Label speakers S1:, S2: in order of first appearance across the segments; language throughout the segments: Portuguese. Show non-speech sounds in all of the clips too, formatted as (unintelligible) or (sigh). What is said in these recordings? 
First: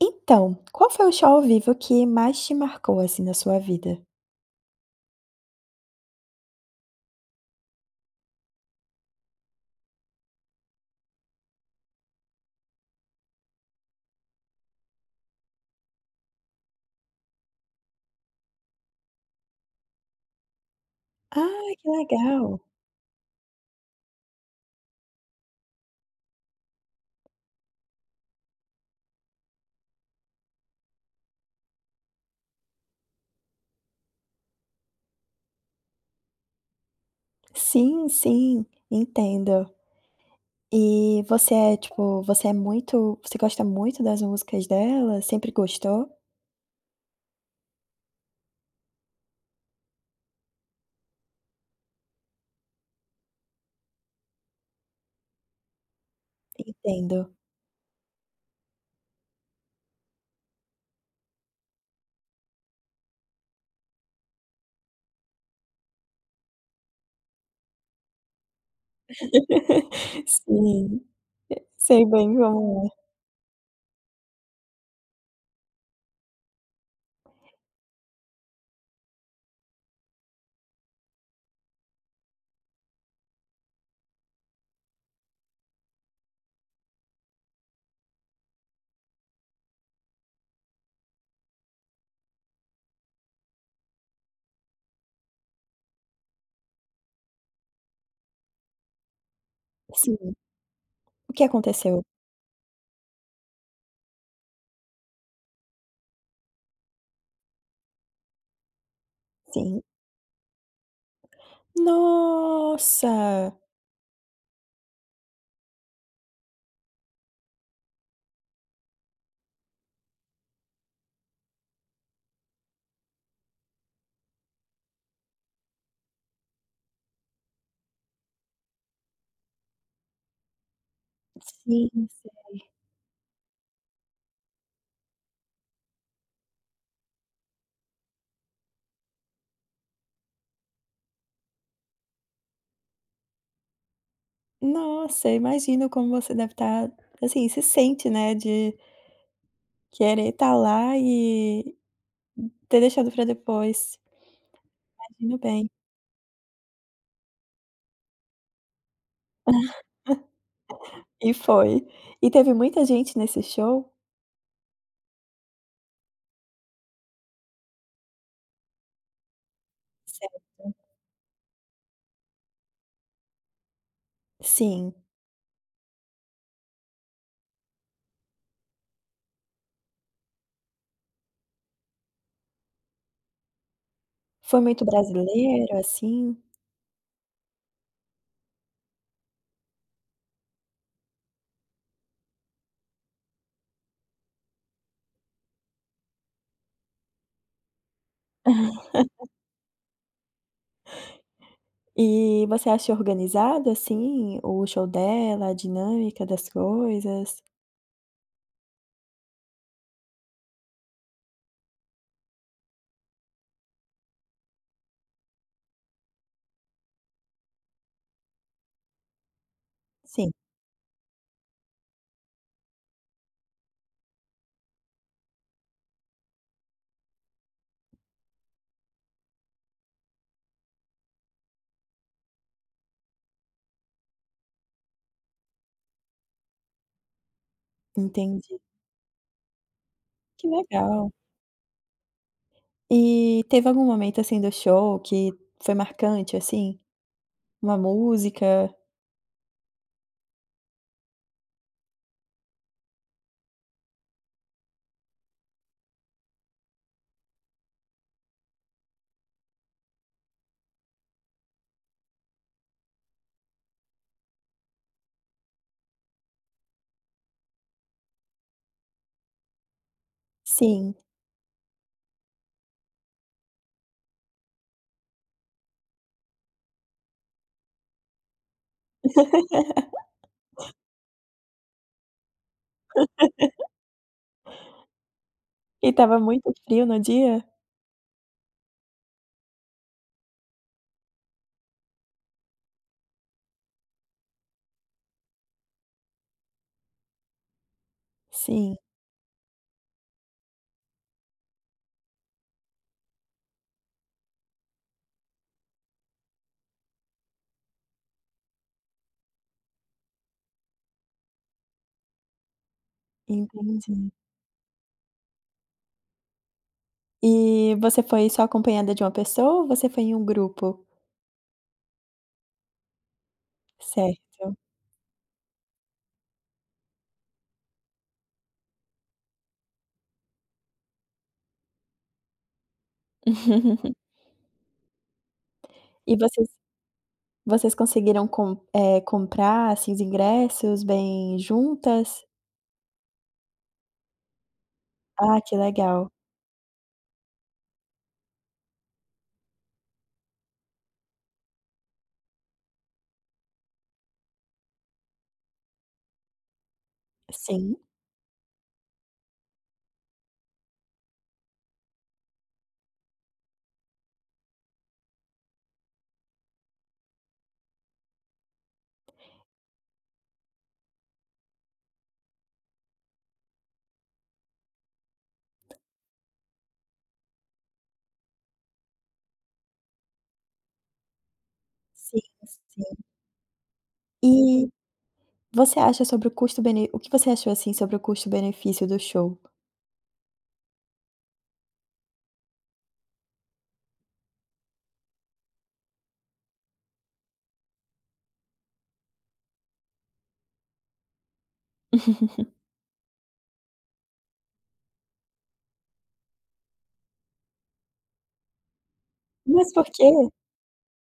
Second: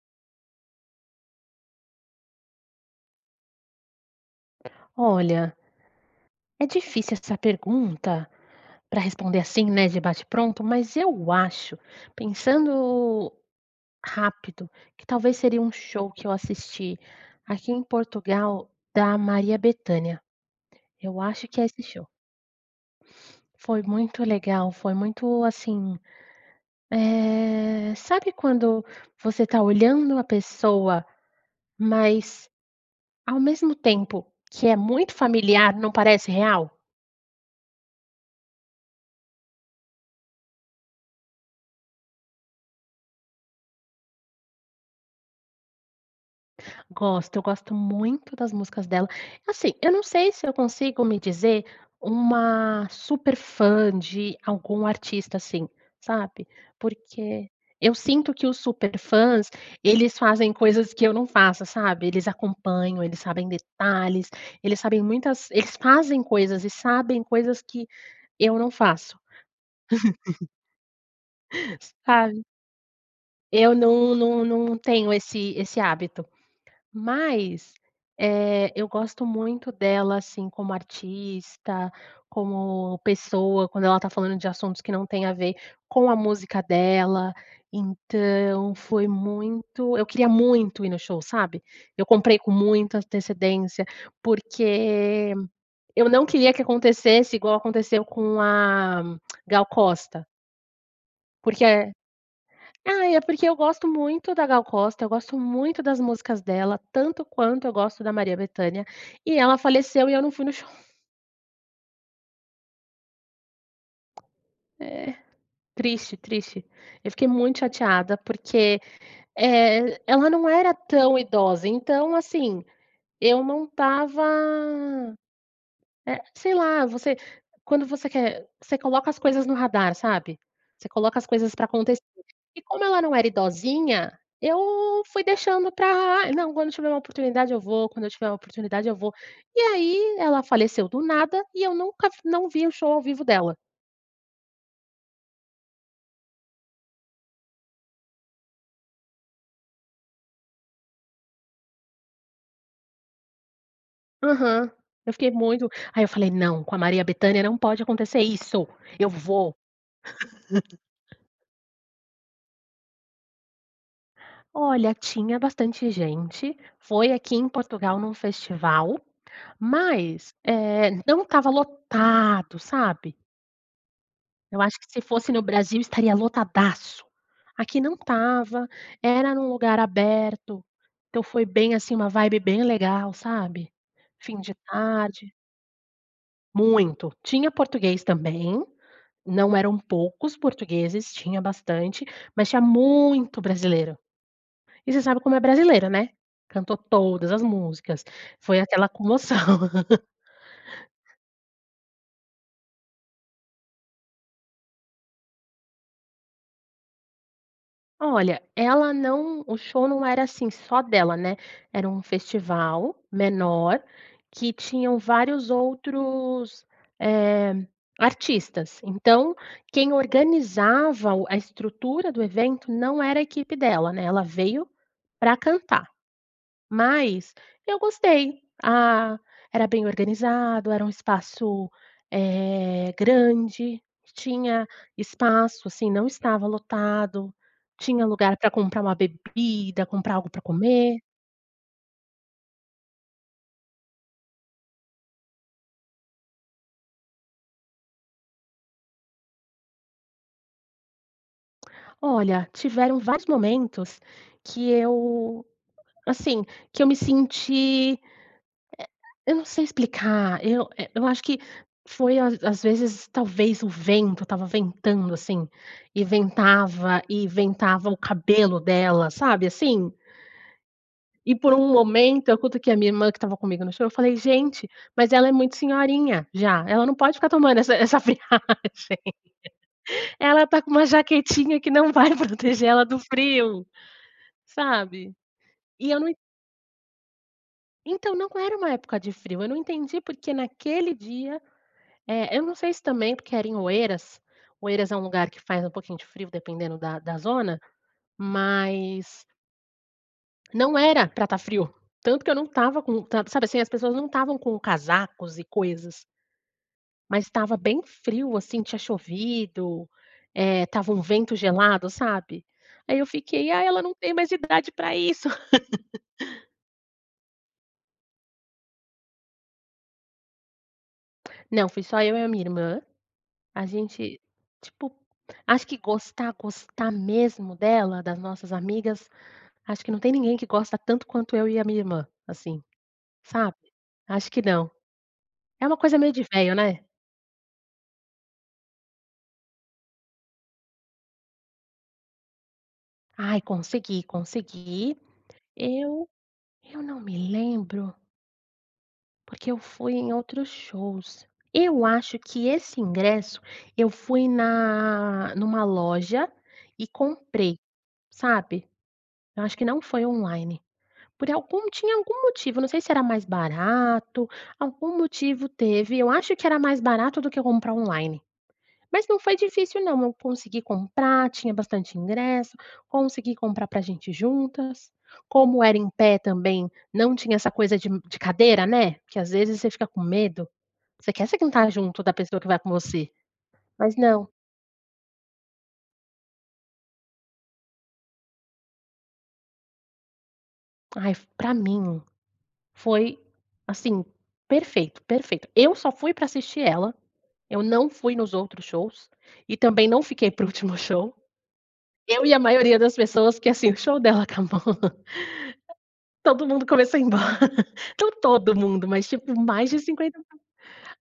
S1: Então, qual foi o show ao vivo que mais te marcou, assim, na sua vida?
S2: Olha, é difícil essa pergunta, pra responder assim, né, de bate pronto, mas eu acho, pensando rápido, que talvez seria um show que eu assisti, aqui em Portugal, da Maria Bethânia, eu acho que é
S1: Ai,
S2: esse
S1: que
S2: show.
S1: legal!
S2: Foi muito legal, foi muito assim, eh, sabe quando você está olhando a pessoa, mas ao mesmo tempo que é muito familiar não parece real?
S1: Sim sim entendo. Eh, você é, tipo, você é muito você gosta muito das músicas dela? Sempre gostou?
S2: Gosto, eu gosto muito das músicas dela assim, eu não sei se eu consigo me dizer uma super fã de algum artista assim, sabe?
S1: Entendo.
S2: Porque, eu sinto que os super fãs, eles fazem coisas que eu não faço, sabe? Eles acompanham, eles sabem detalhes, eles sabem muitas eles fazem coisas e sabem coisas que eu não faço.
S1: (laughs)
S2: (chuckles)
S1: Sim,
S2: (chuckles)
S1: sei bem
S2: Sabe?
S1: como é.
S2: Eu não não não tenho esse esse hábito, mas, eh, eu gosto muito dela, assim, como artista, como pessoa, quando ela está falando de assuntos que não têm a ver com a música dela, então foi muito eu queria muito ir no show, sabe? Eu comprei com muita antecedência porque eu não queria que acontecesse igual aconteceu com a (clicks tongue) Gal
S1: Sim,
S2: Costa.
S1: o que
S2: Porque é
S1: aconteceu?
S2: ai, é porque eu gosto muito da Gal Costa, eu gosto muito das músicas dela, tanto quanto eu gosto da Maria Bethânia e ela
S1: Sim.
S2: faleceu e eu não fui no show.
S1: Nossa!
S2: É é triste, triste. Eu fiquei muito chateada porque, eh, ela não era tão idosa. Então, assim eu não estava, eh, sei lá, você quando você quer, você coloca as coisas no radar, sabe? Você coloca as coisas pra
S1: Sim,
S2: acontecer e
S1: sei.
S2: como ela não era idosinha, eu fui deixando para: "Não, quando eu tiver uma oportunidade eu vou, quando eu tiver oportunidade eu vou". E aí, ela faleceu do nada e eu nunca f não vi o show ao vivo dela.
S1: Nossa! Imagino como você deve tá, assim, se sente, né, de querer tá lá e ter deixado pra depois.
S2: Aham. Eu fiquei
S1: Imagino bem.
S2: muito Aí eu falei: "Não! Com a Maria Bethânia não pode acontecer isso, eu vou!".
S1: (giggles) E foi. E teve muita gente nesse show?
S2: Olha tinha bastante gente, foi aqui em Portugal num festival, mas,
S1: Certo.
S2: eh, não estava lotado, sabe? Eu acho que
S1: Sim.
S2: se fosse no Brasil estaria lotadasso! Aqui não estava, era num lugar aberto então, foi bem assim, uma vibe bem legal, sabe? Fim de
S1: Foi muito
S2: tarde.
S1: brasileiro, assim?
S2: Muito, tinha português também, não eram poucos portugueses, tinha bastante, mas tinha muito brasileiro e você sabe como é brasileiro, né? Cantou todas as músicas, foi aquela
S1: (laughs)
S2: comoção. (giggles)
S1: E você achou organizado, assim, o show dela? A dinâmica das coisas?
S2: Olha, ela não o show não era, assim, só dela né. Era um festival menor, que tinham vários outros, eh, artistas. Então, quem
S1: Sim.
S2: organizava o a estrutura do evento não era a equipe dela né. Ela veio pra cantar, mas eu gostei. Ah, era bem organizado. Era um espaço, eh, grande. Tinha espaço, assim, não estava lotado. Tinha lugar pra
S1: Entendi.
S2: comprar uma bebida, comprar algo pra
S1: Que
S2: comer.
S1: legal. E teve algum momento, assim, do show que foi marcante, assim, uma música?
S2: Olha, tiveram vários momentos, que eu, assim, que eu me senti, eh, eu não sei explicar, eu eh, eu acho que foi às às vezes talvez o vento tava ventando, assim, e ventava, e ventava o cabelo dela sabe, assim?
S1: Sim.
S2: E por um momento, eu cutuquei a minha irmã, que tava comigo no show, e eu falei: "Gente, mas ela é muito senhorinha já. Ela não pode ficar tomando essa essa friagem.
S1: (laughs)
S2: Ela tá com uma jaquetinha que não vai proteger ela do frio",
S1: (laughs)
S2: sabe? E
S1: E
S2: eu não e
S1: tava muito frio no dia?
S2: Entao, não era uma época de frio. Eu não entendi porque naquele dia, eh, eu não sei se também porque era em Oeiras. Oeiras é lugar que faz pouquinho de frio dependendo da da zona,
S1: Sim.
S2: mas Não era pra tá frio, tanto que eu não tava com tanto sabe, assim, as pessoas não tavam com casacos e coisas. Mas estava bem frio, assim, tinha chovido. Eh, estava um vento gelado, sabe? Aí eu fiquei: "Ah ela não
S1: Entendi.
S2: tem mais idade pra isso". (laughs)
S1: E você foi só acompanhada de uma pessoa ou você foi em um grupo?
S2: Não. Fui só eu e a minha irmã. A gente
S1: Certo.
S2: tipo, acho que gostar, gostar mesmo dela, das nossas amigas, acho que não tem ninguém que gosta tanto quanto eu e a minha irmã, assim, sabe?
S1: (laughs)
S2: Acho que não. É uma coisa meio
S1: E
S2: de
S1: vocês
S2: veio né?
S1: vocês conseguiram com, eh, comprar esses ingressos bem juntas?
S2: Ai, consegui, consegui.
S1: Ah, que legal.
S2: Eu eu não me lembro porque eu fui em outros shows. Eu acho que esse ingresso, eu fui na numa loja, e comprei,
S1: Sim.
S2: sabe? Eu acho que não foi online. Por algum tinha algum motivo. Eu não sei se era mais barato, algum motivo teve. Eu acho que era mais barato do que comprar online. Mas não foi difícil não, eu consegui comprar. Tinha bastante ingresso. Consegui comprar pra gente ir juntas. Como era em pé também, não tinha essa coisa de um de cadeira, né? Que às vezes você fica com medo. Você quer se contar junto da
S1: Sim,
S2: pessoa que vai
S1: s
S2: com
S1: sim.
S2: você? Mas não.
S1: E você acha sobre o custo bene o que você achou, assim, sobre o custo benefício do show?
S2: Ai, pra mim foi, assim, perfeito perfeito. Eu só fui para assistir ela, eu não fui nos outros shows, e também não fiquei para o último show. Eu e a
S1: (laughs)
S2: maioria das pessoas, porque, assim, o show dela acabou, todo mundo começou a ir embora. Não todo mundo, mas, tipo, mais
S1: Mas
S2: de
S1: por quê?
S2: cinquenta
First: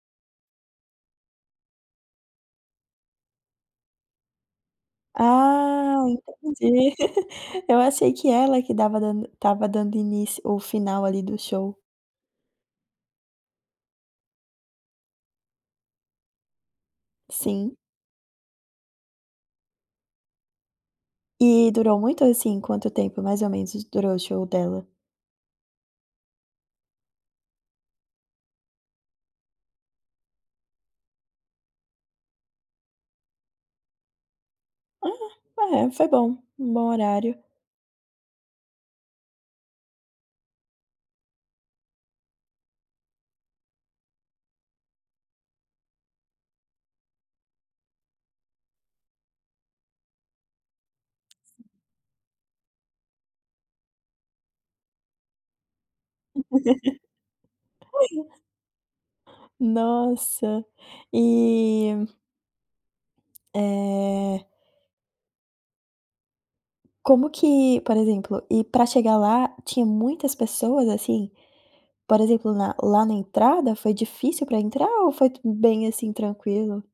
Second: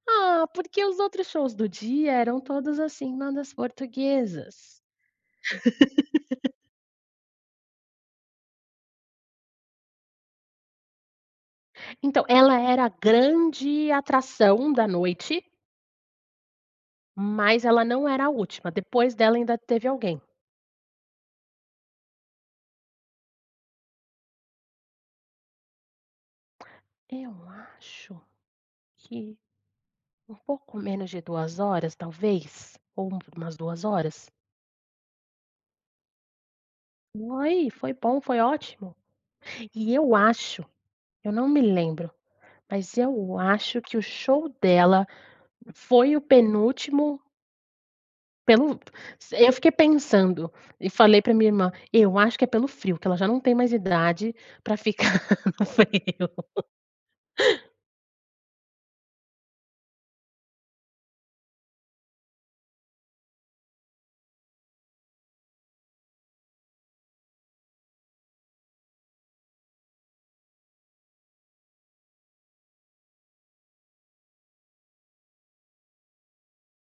S2: ah, porque os outros shows do dia eram todos, assim, bandas portuguesas.
S1: Ah,
S2: (laughs)
S1: entendi. (laughs) Eu achei que ela que dava dando tava dando início o final, ali, do show.
S2: Então ela era a grande atração da noite mas
S1: Sim.
S2: ela não era a última. Depois dela ainda teve alguém.
S1: E durou muito? Assim, quanto tempo, mais ou menos, durou o show dela?
S2: Eu acho que, por pouco menos de 2 horas, talvez? Ou um umas 2 horas?
S1: Aham. Eh, foi bom. Um bom horário.
S2: Foi. Foi bom. Foi ótimo! E eu acho eu não me lembro, mas eu acho que o show dela foi o penúltimo Pelo se eu fiquei pensando e falei pra minha irmã: "Eu acho que é pelo frio, que ela já não tem mais idade pra ficar no frio.
S1: (laughs) (unintelligible) Nossa e Eh Como que por exemplo e para chegar lá tinha muitas pessoas, assim? Por exemplo, na lá na entrada, foi difícil para entrar ou foi tu bem assim tranquilo?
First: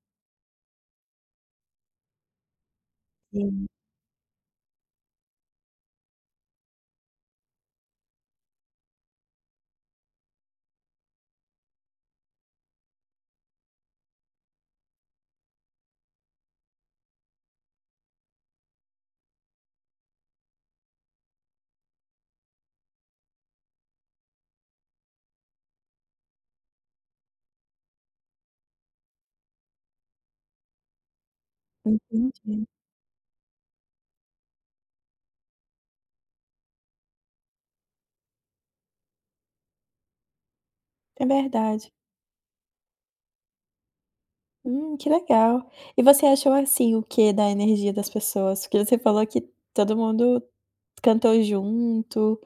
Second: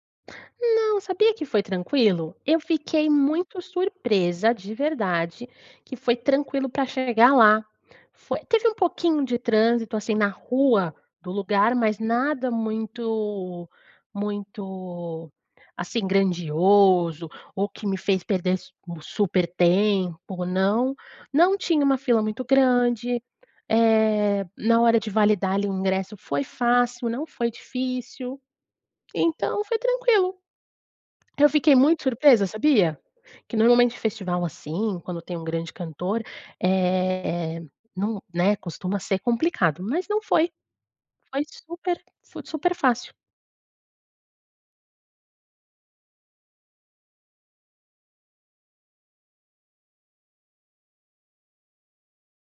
S2: Não, sabia que foi tranquilo? Eu fiquei muito
S1: Hum.
S2: surpresa, de verdade, que foi tranquilo para chegar lá. Foi teve um pouquinho de trânsito, assim, na rua do lugar, mas nada muito muito, assim, grandioso, ou que me fez perder s um super tempo, não. Não tinha uma fila muito grande. Eh, na hora de validar ali o ingresso foi fácil, não foi difícil. Então, foi tranquilo. Eu fiquei muito surpresa,
S1: Entendi.
S2: sabia? Que normalmente festival assim, quando tem um grande cantor, eh, não né, costuma ser complicado. Mas não foi.
S1: É
S2: Foi
S1: verdade.
S2: super foi super fácil.
S1: Hum, que legal! E você achou assim, o quê da energia das pessoas? Porque você falou que todo mundo cantou junto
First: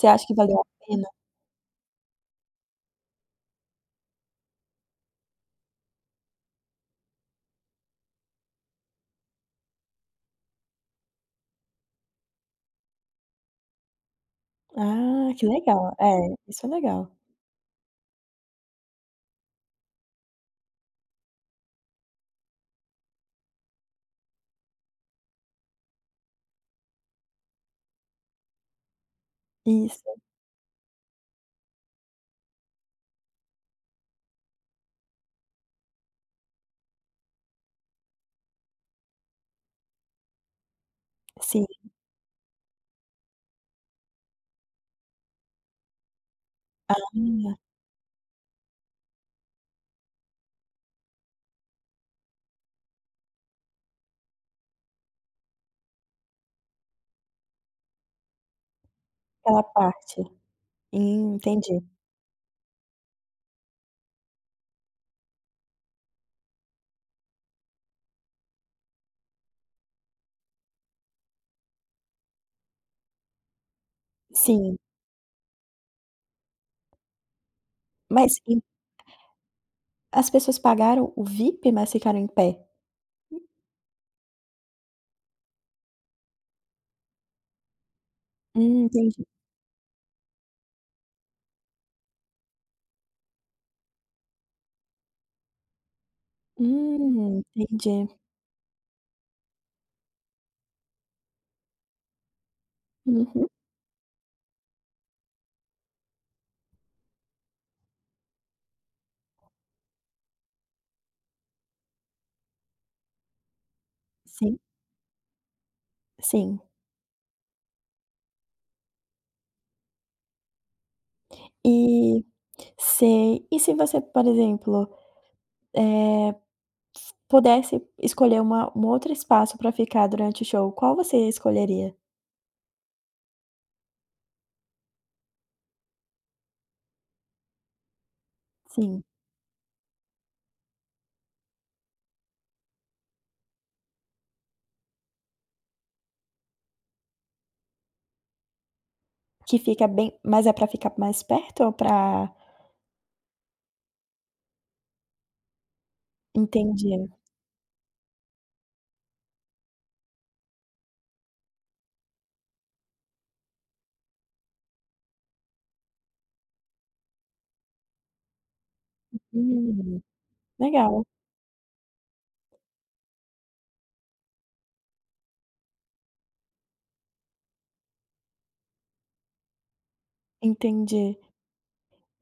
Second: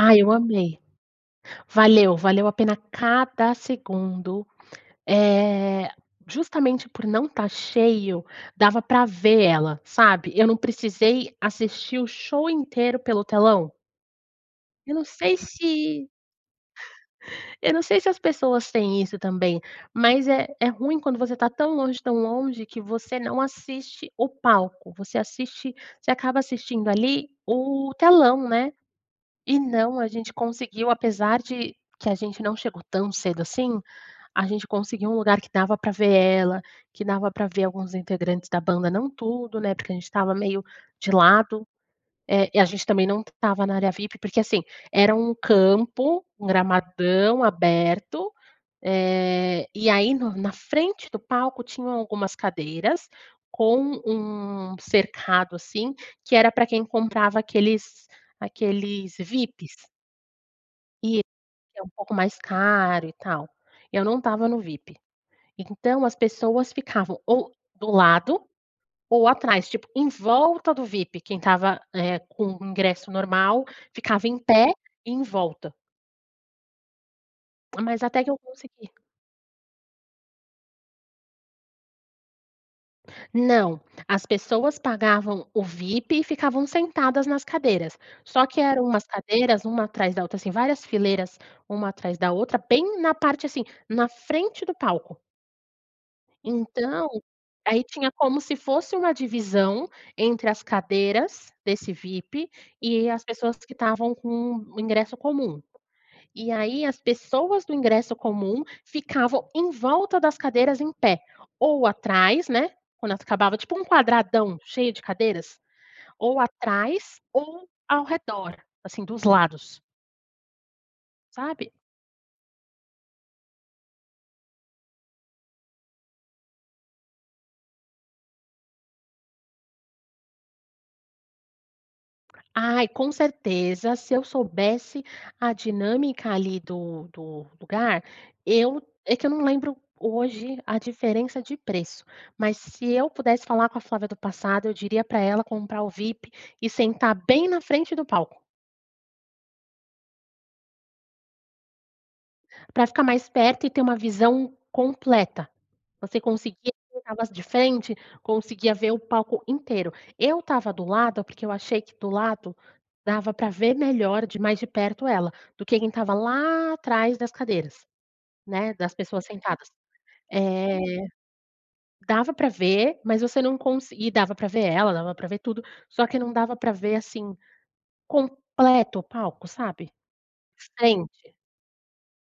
S1: Você acha
S2: eu
S1: que valeu a
S2: amei!
S1: pena?
S2: Valeu, valeu a pena cada segundo, eh, justamente por não estar cheio, dava para ver ela, sabe? Eu não precisei assistir o show inteiro pelo telão. Eu não
S1: Ah,
S2: sei
S1: que legal. É,
S2: se
S1: isso é legal.
S2: Eu não sei se as pessoas têm isso também, mas é é ruim quando você tá tão longe, tão longe que você não assiste o palco, você assiste você acaba assistindo ali o telão, né? E não, a
S1: Isso.
S2: gente conseguiu, apesar de que a gente não chegou tão cedo assim, a gente conseguiu um lugar que dava pra ver ela, que dava pra ver alguns integrantes da banda, não tudo, né? Porque a gente estava meio de
S1: Sim.
S2: lado, eh, e a gente também não estava na área VIP porque assim, era um campo, um gramadão
S1: Ah.
S2: aberto, eh, e aí no na frente do palco tinham algumas cadeiras com um cercado assim, que era para quem comprava aqueles aqueles
S1: Aquela
S2: VIPs.
S1: parte.
S2: Eh,
S1: Hum,
S2: que
S1: entendi.
S2: é um pouco mais caro e tal. Eu não estava no VIP. Então as pessoas ficavam ou do lado, ou atrás, tipo, em volta do VIP, quem estava, eh, com o ingresso normal ficava em pé,
S1: Sim.
S2: em volta. Mas até que
S1: Mas
S2: eu
S1: em
S2: consegui
S1: As pessoas pagaram o VIP, mas ficaram em pé.
S2: Não, as pessoas pagavam o VIP e ficavam sentadas nas cadeiras. Só que
S1: Hum,
S2: eram umas
S1: entendi.
S2: cadeiras uma atrás da outra, assim, várias fileiras uma atrás da outra bem na parte, assim, na frente do palco. Então,
S1: Hum,
S2: aí, tinha
S1: entendi.
S2: como se fosse uma divisão entre as cadeiras desse VIP e as
S1: Uhum.
S2: pessoas que estavam com o ingresso comum. E aí, as pessoas do ingresso comum ficavam em volta das cadeiras em pé, ou atrás, né, quando elas acabava. Tipo um
S1: Sim.
S2: quadradão cheio de cadeiras, ou
S1: Sim.
S2: atrás, ou ao redor, assim, dos lados. Sabe?
S1: E sei. E se você, por exemplo, eh, s pudesse escolher uma um outro espaço para ficar, durante o show, qual você escolheria?
S2: Ai, com certeza, se eu soubesse a dinâmica ali do do lugar, eu
S1: Sim.
S2: é que eu não lembro, hoje, a diferença de preço, mas se eu pudesse falar com a Flávia do passado, eu diria pra ela comprar o vip e sentar bem na frente do palco.
S1: Que fica bem mas é pra ficar mais perto ou pra
S2: Pra ficar mais perto e ter uma visão completa. Você conseguia ver o
S1: Entendi.
S2: negócio de frente, conseguia ver o palco inteiro. Eu estava do lado, porque eu achei que do lado dava pra ver melhor de mais de perto ela, do que quem estava lá atrás das cadeiras, né, das pessoas sentadas.
S1: Hum,
S2: Eh,
S1: legal.
S2: dava pra ver, mas você não consi e dava pra ver ela, dava pra ver tudo, só que não dava pra ver, assim, completo o palco, sabe?
S1: Entendi.
S2: Frente.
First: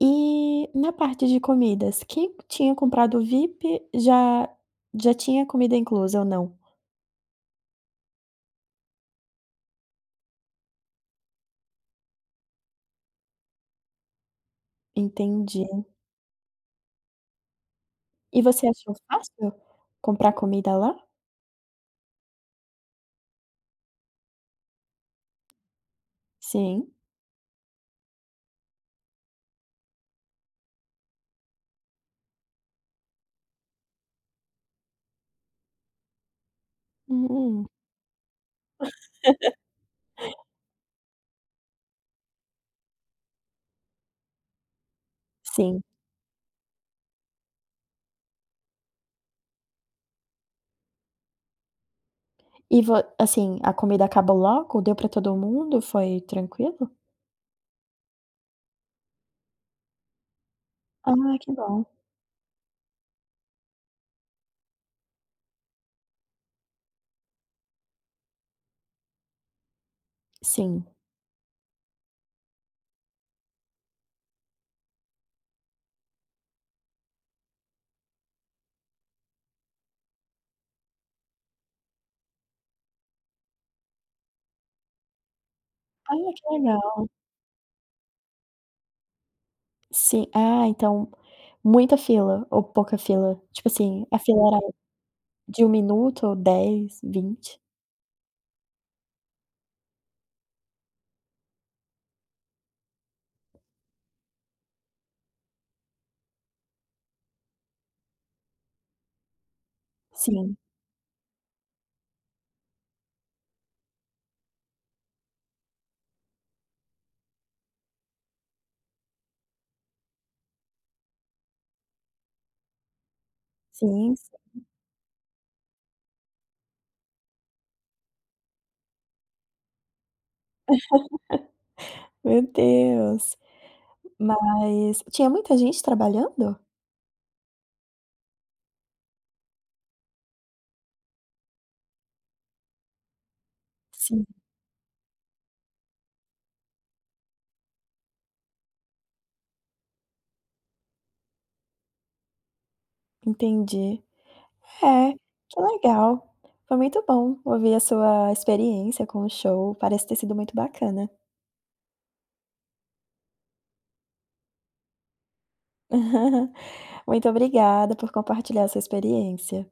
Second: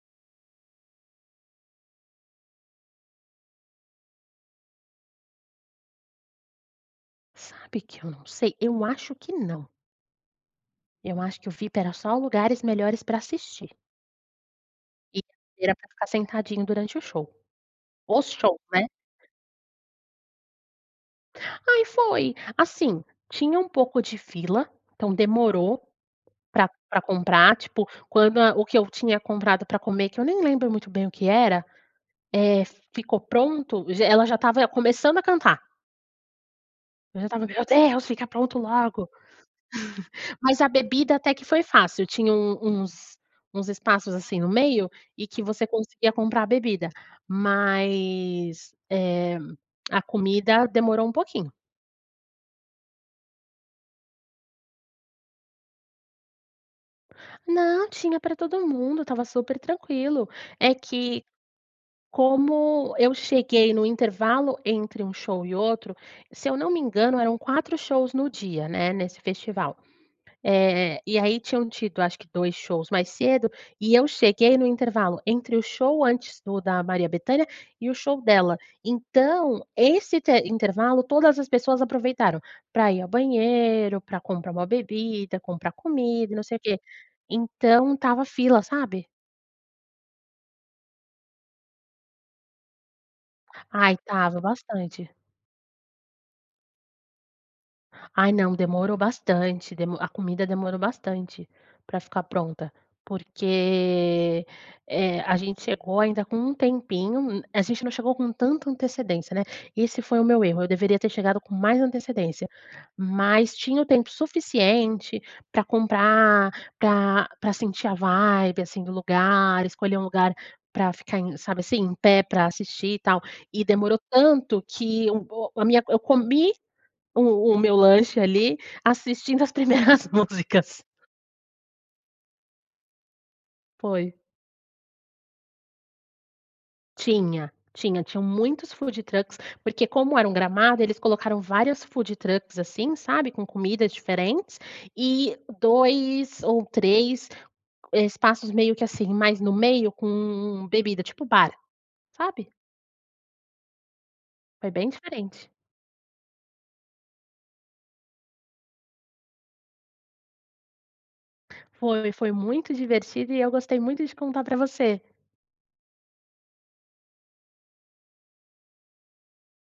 S1: E na parte de comidas? Quem tinha comprado o vip já já tinha comida inclusa, ou não?
S2: Sabe que eu não sei. Eu acho que não. Eu acho que o VIP era só lugares melhores pra assistir. E,
S1: Entendi.
S2: era pra ficar sentadinho durante o show. Os
S1: E
S2: shows,
S1: você
S2: né?
S1: achou fácil comprar comida lá?
S2: Aí foi. Assim, tinha um pouco de fila, então demorou pra
S1: Sim.
S2: pra comprar, tipo, quando a o que eu tinha comprado pra comer, que eu nem lembro muito bem o que era, eh, ficou pronto, já ela já estava começando a cantar eu já estava: "Meu
S1: Hum.
S2: Deus, fica pronto logo!"
S1: (laughs)
S2: (chuckles) Mas a bebida até que foi fácil, tinha um uns uns espaços assim no meio, e que você
S1: Sim.
S2: conseguia comprar a bebida. Mas, eh, a comida demorou pouquinho.
S1: E vo assim, a comida acabou logo? Deu pra todo mundo? Foi tranquilo?
S2: Não, tinha pra todo mundo, estava super tranquilo! É
S1: Ah,
S2: que,
S1: que bom!
S2: como eu cheguei no intervalo entre um show e outro se eu não me engano eram 4 shows no dia, né, nesse festival.
S1: Sim.
S2: Eh, e aí tinham tido acho que 2 shows mais cedo, e eu cheguei no intervalo entre o show antes do da Maria Bethânia, e o show dela. Então, esse te intervalo todas as pessoas aproveitaram pra ir ao banheiro, pra comprar uma bebida, comprar
S1: Olha,
S2: comida e não
S1: que
S2: sei o quê.
S1: legal!
S2: Então estava fila, sabe?
S1: Sim Ah, então, muita fila ou pouca fila? Tipo
S2: Ai,
S1: assim, a
S2: estava
S1: fila era
S2: bastante!
S1: de 1 minuto ou 10, 20?
S2: Ai, não, demorou bastante, demo a comida demorou bastante pra ficar pronta. Porque, eh, a gente chegou ainda com um tempinho, um a gente não chegou com tanta antecedência, né? E esse foi o meu
S1: Sim.
S2: erro, eu deveria ter chegado com mais antecedência. Mas, tinha o tempo suficiente, pra comprar, pra pra sentir a vibe, assim, do lugar, escolher um lugar pra ficar em sabe assim? Em pé pra assistir e tal. E demorou
S1: Sim,
S2: tanto
S1: sim.
S2: que um o a minha eu comi o o meu lanche ali assistindo as primeiras músicas.
S1: (laughs) Meu Deus!
S2: Foi.
S1: Mas, tinha muita gente trabalhando?
S2: Tinha tinha tinham muitos foodtrucks, porque como era um gramado eles colocaram várias foodtrucks assim, sabe? Com comidas
S1: Sim.
S2: diferentes, e 2 ou 3, espaços meio que assim, mais no meio com bebida, tipo bar, sabe?
S1: Entendi.
S2: Foi bem
S1: É,
S2: diferente.
S1: que legal! Foi muito bom ouvir a sua experiência com o show. Parece ter sido muito bacana.
S2: Foi, foi muito divertido e eu gostei muito de contar para você!
S1: (chuckles) Muito obrigada por compartilhar sua experiência.